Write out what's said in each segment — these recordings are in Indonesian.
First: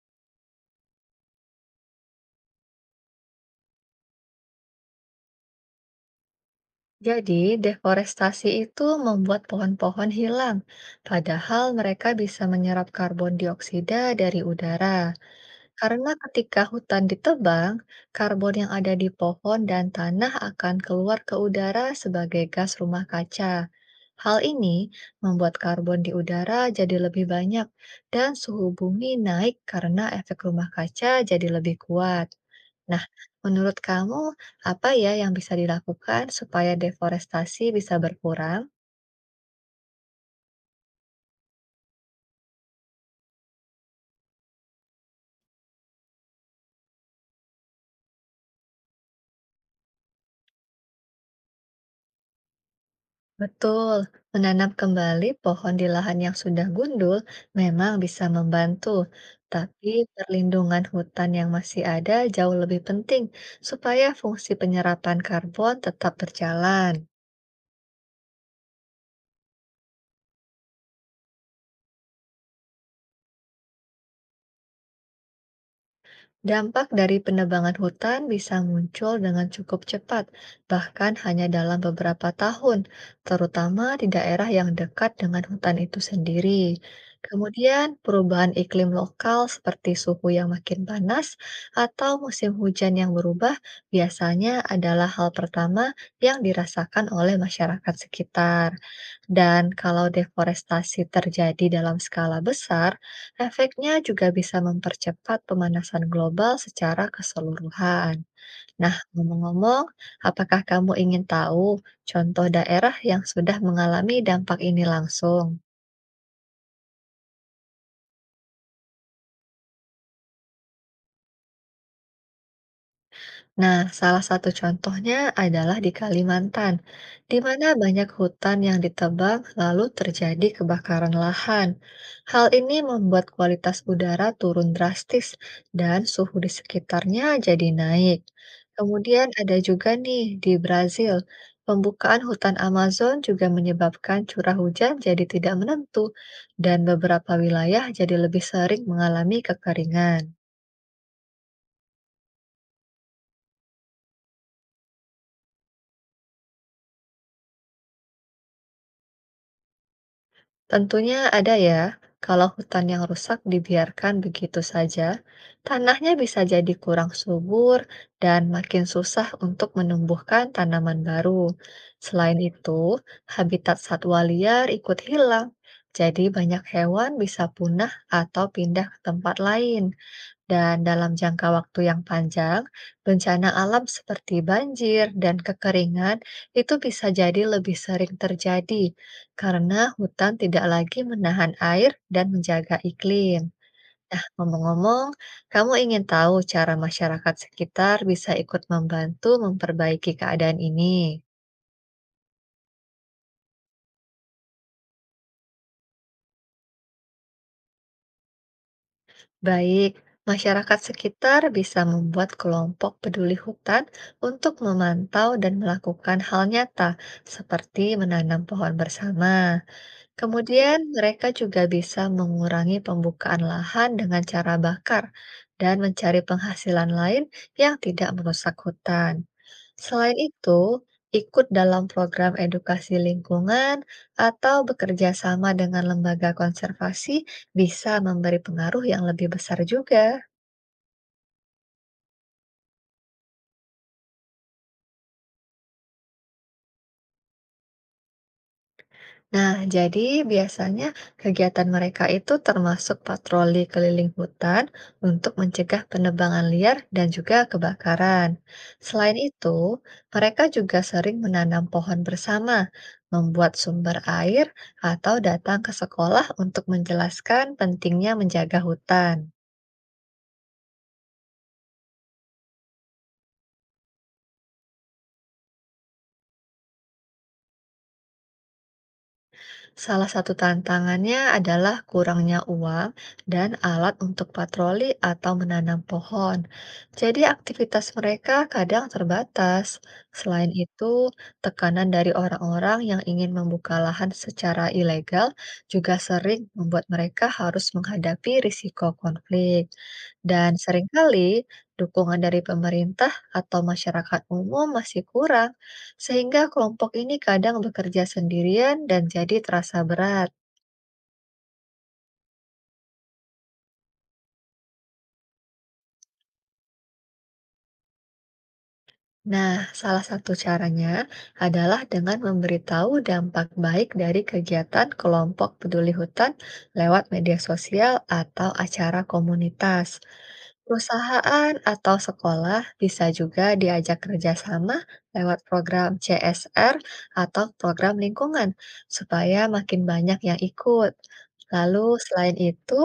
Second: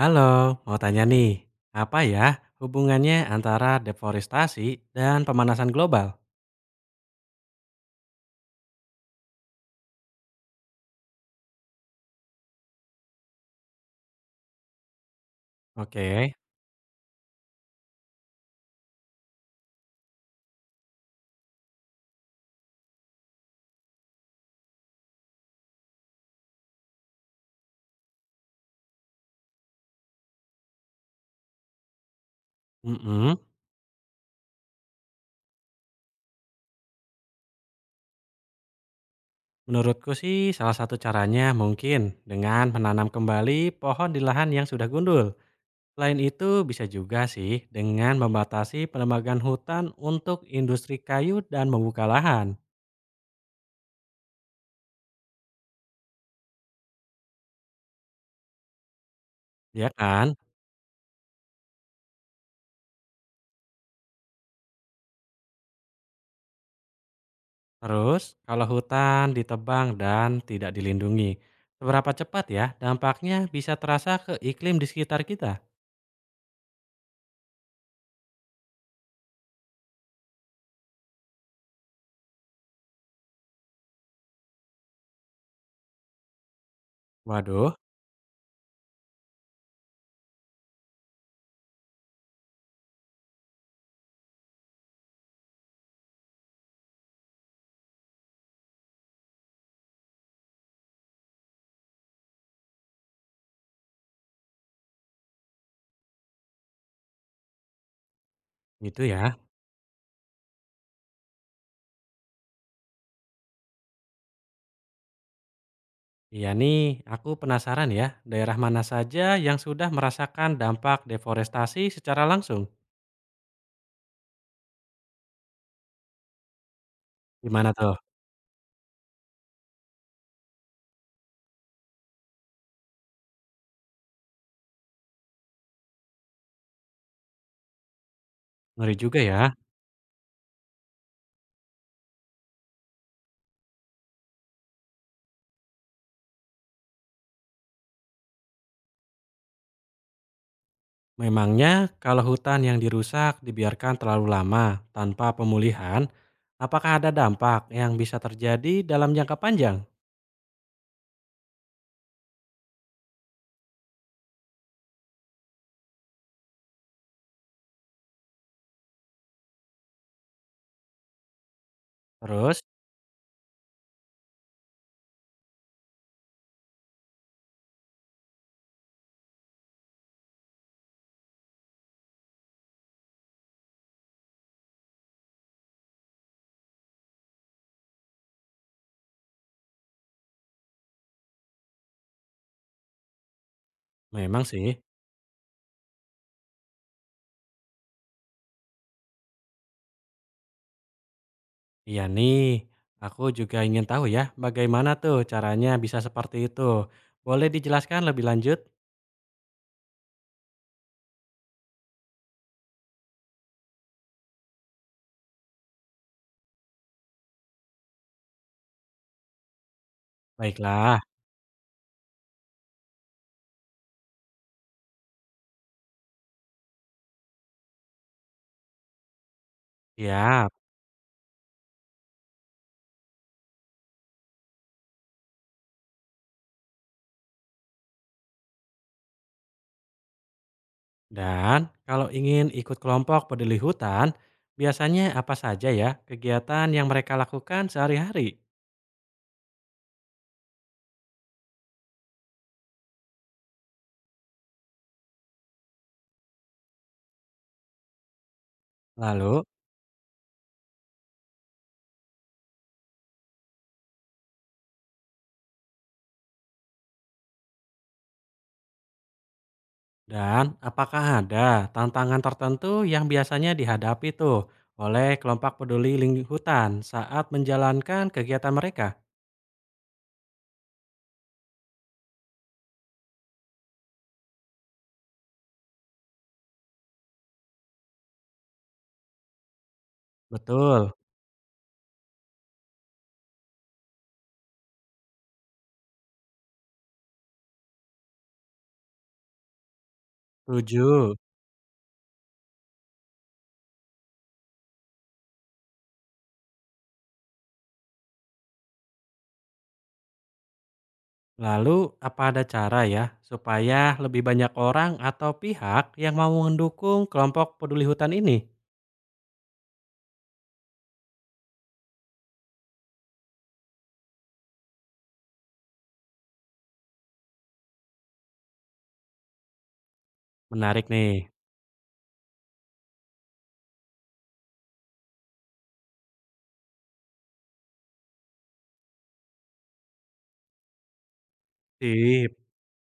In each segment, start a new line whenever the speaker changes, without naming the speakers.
Halo, mau tanya nih, apa ya hubungannya antara deforestasi dan pemanasan global?
Jadi, deforestasi itu membuat pohon-pohon hilang, padahal mereka bisa menyerap karbon dioksida dari udara. Karena
Oke,
ketika hutan ditebang, karbon yang ada di pohon dan tanah akan keluar ke udara sebagai gas rumah kaca. Hal ini membuat karbon di udara jadi lebih banyak dan suhu bumi naik karena efek rumah kaca jadi lebih kuat. Nah,
mm-mm.
menurut kamu apa ya yang bisa dilakukan supaya deforestasi bisa berkurang?
Menurutku sih salah satu caranya mungkin dengan menanam kembali pohon di lahan yang sudah gundul. Selain itu bisa juga sih dengan membatasi penebangan hutan untuk industri kayu dan membuka lahan,
Betul, menanam kembali pohon di lahan yang sudah gundul memang bisa membantu, tapi
ya kan?
perlindungan hutan yang masih ada jauh lebih penting supaya fungsi penyerapan karbon tetap berjalan.
Terus kalau hutan ditebang dan tidak dilindungi, seberapa cepat ya dampaknya bisa terasa ke iklim di sekitar kita?
Dampak dari penebangan hutan bisa muncul dengan cukup cepat, bahkan hanya dalam beberapa tahun, terutama di daerah yang dekat dengan hutan itu sendiri.
Waduh,
Kemudian, perubahan iklim lokal seperti suhu yang makin panas atau musim hujan yang berubah biasanya adalah hal pertama yang dirasakan oleh masyarakat sekitar. Dan kalau deforestasi terjadi dalam skala besar, efeknya juga bisa mempercepat pemanasan global secara keseluruhan. Nah,
gitu ya.
ngomong-ngomong, apakah kamu ingin tahu contoh daerah yang sudah mengalami dampak ini langsung?
Iya nih, aku penasaran ya, daerah mana saja yang sudah merasakan dampak deforestasi secara langsung?
Nah, salah satu contohnya adalah di Kalimantan, di mana
Gimana tuh?
banyak hutan yang ditebang lalu terjadi kebakaran lahan. Hal ini membuat kualitas udara turun drastis dan suhu di sekitarnya jadi naik.
Ngeri juga
Kemudian
ya.
ada juga nih di Brazil, pembukaan hutan Amazon juga menyebabkan curah hujan jadi tidak menentu dan beberapa wilayah jadi lebih sering mengalami kekeringan.
Memangnya kalau hutan yang dirusak dibiarkan terlalu lama tanpa pemulihan, apakah ada dampak yang bisa terjadi dalam jangka panjang?
Tentunya ada ya, kalau hutan yang rusak dibiarkan begitu saja, tanahnya bisa jadi kurang subur dan makin susah untuk menumbuhkan tanaman baru. Selain
Terus,
itu, habitat satwa liar ikut hilang, jadi banyak hewan bisa punah atau pindah ke tempat lain. Dan dalam jangka waktu yang panjang, bencana alam seperti banjir dan kekeringan itu bisa jadi lebih sering terjadi karena hutan tidak lagi menahan air dan menjaga iklim.
memang sih,
Ngomong-ngomong, kamu ingin tahu cara masyarakat sekitar bisa ikut membantu memperbaiki keadaan ini?
iya nih, aku juga ingin tahu ya bagaimana tuh caranya bisa seperti itu. Boleh dijelaskan lebih lanjut?
Baik, masyarakat sekitar bisa membuat kelompok peduli hutan untuk memantau dan melakukan hal nyata, seperti menanam pohon bersama. Kemudian
Baiklah,
mereka juga bisa mengurangi pembukaan lahan dengan cara bakar dan mencari penghasilan lain yang tidak merusak hutan. Selain
siap.
itu, ikut dalam program edukasi lingkungan atau bekerja sama dengan lembaga konservasi bisa memberi pengaruh yang lebih besar juga.
Dan kalau ingin ikut kelompok peduli hutan, biasanya apa saja ya kegiatan yang mereka lakukan sehari-hari?
Nah, jadi biasanya kegiatan mereka itu termasuk patroli keliling hutan untuk mencegah penebangan liar dan juga kebakaran. Selain
Lalu,
itu, mereka juga sering menanam pohon bersama, membuat sumber air, atau datang ke sekolah untuk menjelaskan pentingnya menjaga hutan.
dan apakah ada tantangan tertentu yang biasanya dihadapi tuh oleh kelompok peduli lingkungan hutan saat menjalankan kegiatan mereka?
Salah satu tantangannya adalah kurangnya uang dan alat untuk patroli atau menanam pohon. Jadi aktivitas mereka kadang terbatas. Selain
Betul,
itu, tekanan dari orang-orang yang ingin membuka lahan secara ilegal juga sering membuat mereka harus menghadapi risiko konflik. Dan
setuju.
seringkali, dukungan dari pemerintah atau masyarakat umum masih kurang sehingga kelompok ini kadang bekerja sendirian dan jadi terasa berat.
Lalu, apa ada cara ya supaya lebih banyak orang atau pihak yang mau mendukung kelompok peduli hutan ini?
Nah, salah satu caranya adalah dengan memberitahu dampak baik dari kegiatan kelompok peduli hutan lewat media sosial atau acara komunitas.
Menarik nih.
Perusahaan atau sekolah bisa juga diajak kerjasama lewat program CSR atau program lingkungan, supaya makin banyak yang ikut. Lalu, selain
Sip.
itu,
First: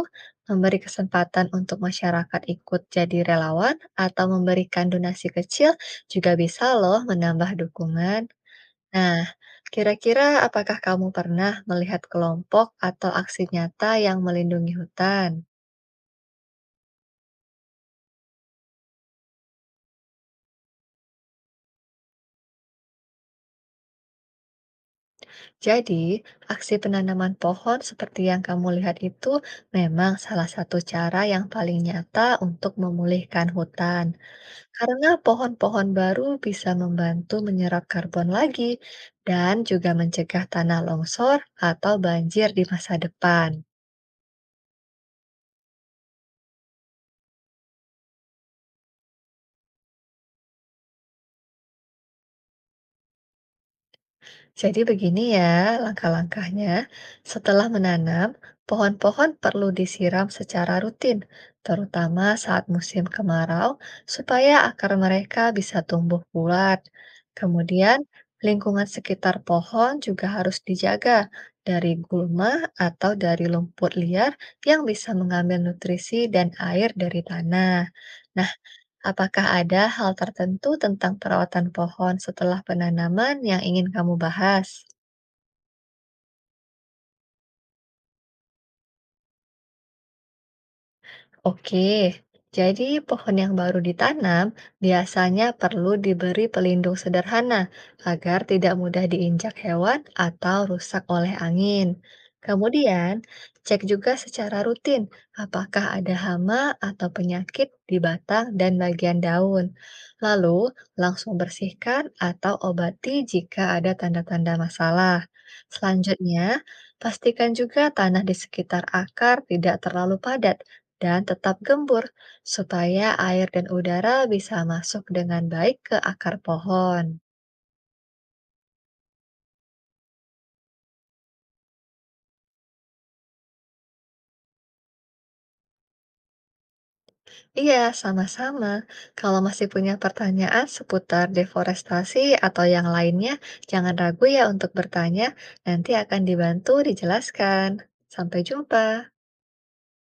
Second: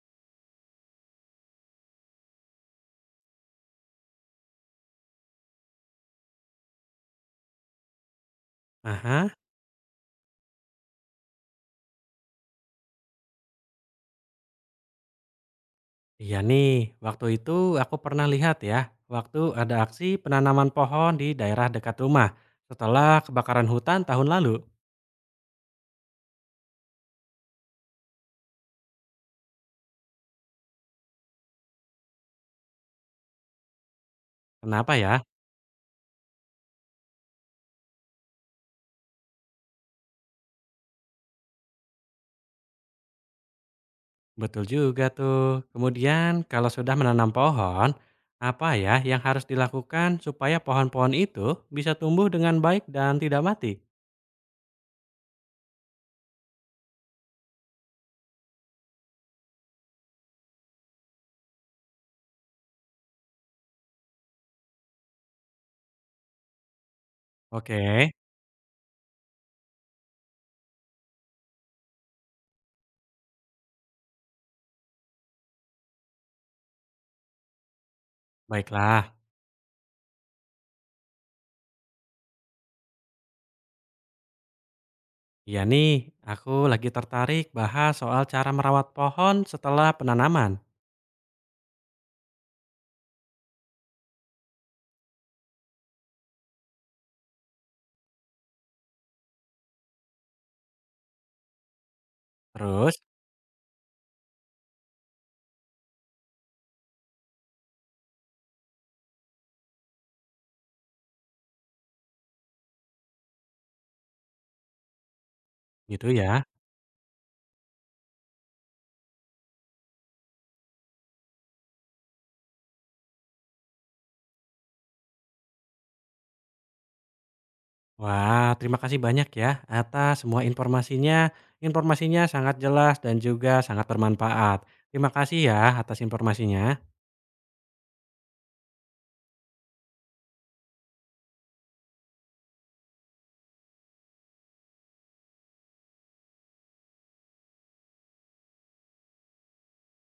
memberi kesempatan untuk masyarakat ikut jadi relawan atau memberikan donasi kecil juga bisa, loh, menambah dukungan. Nah,
Aha.
kira-kira apakah kamu pernah melihat kelompok atau aksi nyata yang melindungi hutan?
Iya nih, waktu itu aku pernah lihat ya, waktu ada aksi penanaman pohon di daerah dekat rumah setelah kebakaran hutan tahun lalu.
Jadi, aksi penanaman pohon seperti yang kamu lihat itu memang salah satu cara yang paling nyata untuk memulihkan hutan,
Kenapa
karena
ya?
pohon-pohon baru bisa membantu menyerap karbon lagi dan juga mencegah tanah longsor atau banjir di masa depan.
Betul juga tuh. Kemudian kalau sudah menanam pohon, apa ya yang harus dilakukan supaya pohon-pohon itu bisa tumbuh dengan baik dan tidak mati?
Jadi begini ya langkah-langkahnya. Setelah menanam, pohon-pohon perlu disiram secara rutin, terutama saat musim kemarau, supaya akar mereka bisa tumbuh bulat.
Oke,
Kemudian, lingkungan sekitar pohon juga harus dijaga dari gulma atau dari lumpur liar yang bisa mengambil nutrisi dan air dari tanah. Nah,
baiklah.
apakah ada hal tertentu tentang perawatan pohon setelah penanaman yang ingin kamu bahas?
Iya nih, aku lagi tertarik bahas soal cara merawat pohon setelah penanaman.
Oke, jadi pohon yang baru ditanam biasanya perlu diberi pelindung sederhana agar tidak mudah diinjak hewan atau rusak oleh angin.
Terus,
Kemudian, cek juga secara rutin apakah ada hama atau penyakit di batang dan bagian daun. Lalu, langsung bersihkan atau obati jika ada tanda-tanda masalah.
gitu ya.
Selanjutnya, pastikan juga tanah di sekitar akar tidak terlalu padat dan tetap gembur supaya air dan udara bisa masuk dengan baik ke akar pohon.
Wah, terima kasih banyak ya atas semua informasinya. Informasinya sangat jelas dan juga sangat bermanfaat. Terima kasih ya atas informasinya.
Iya, sama-sama. Kalau masih punya pertanyaan seputar deforestasi atau yang lainnya, jangan ragu ya untuk bertanya. Nanti akan dibantu dijelaskan. Sampai jumpa.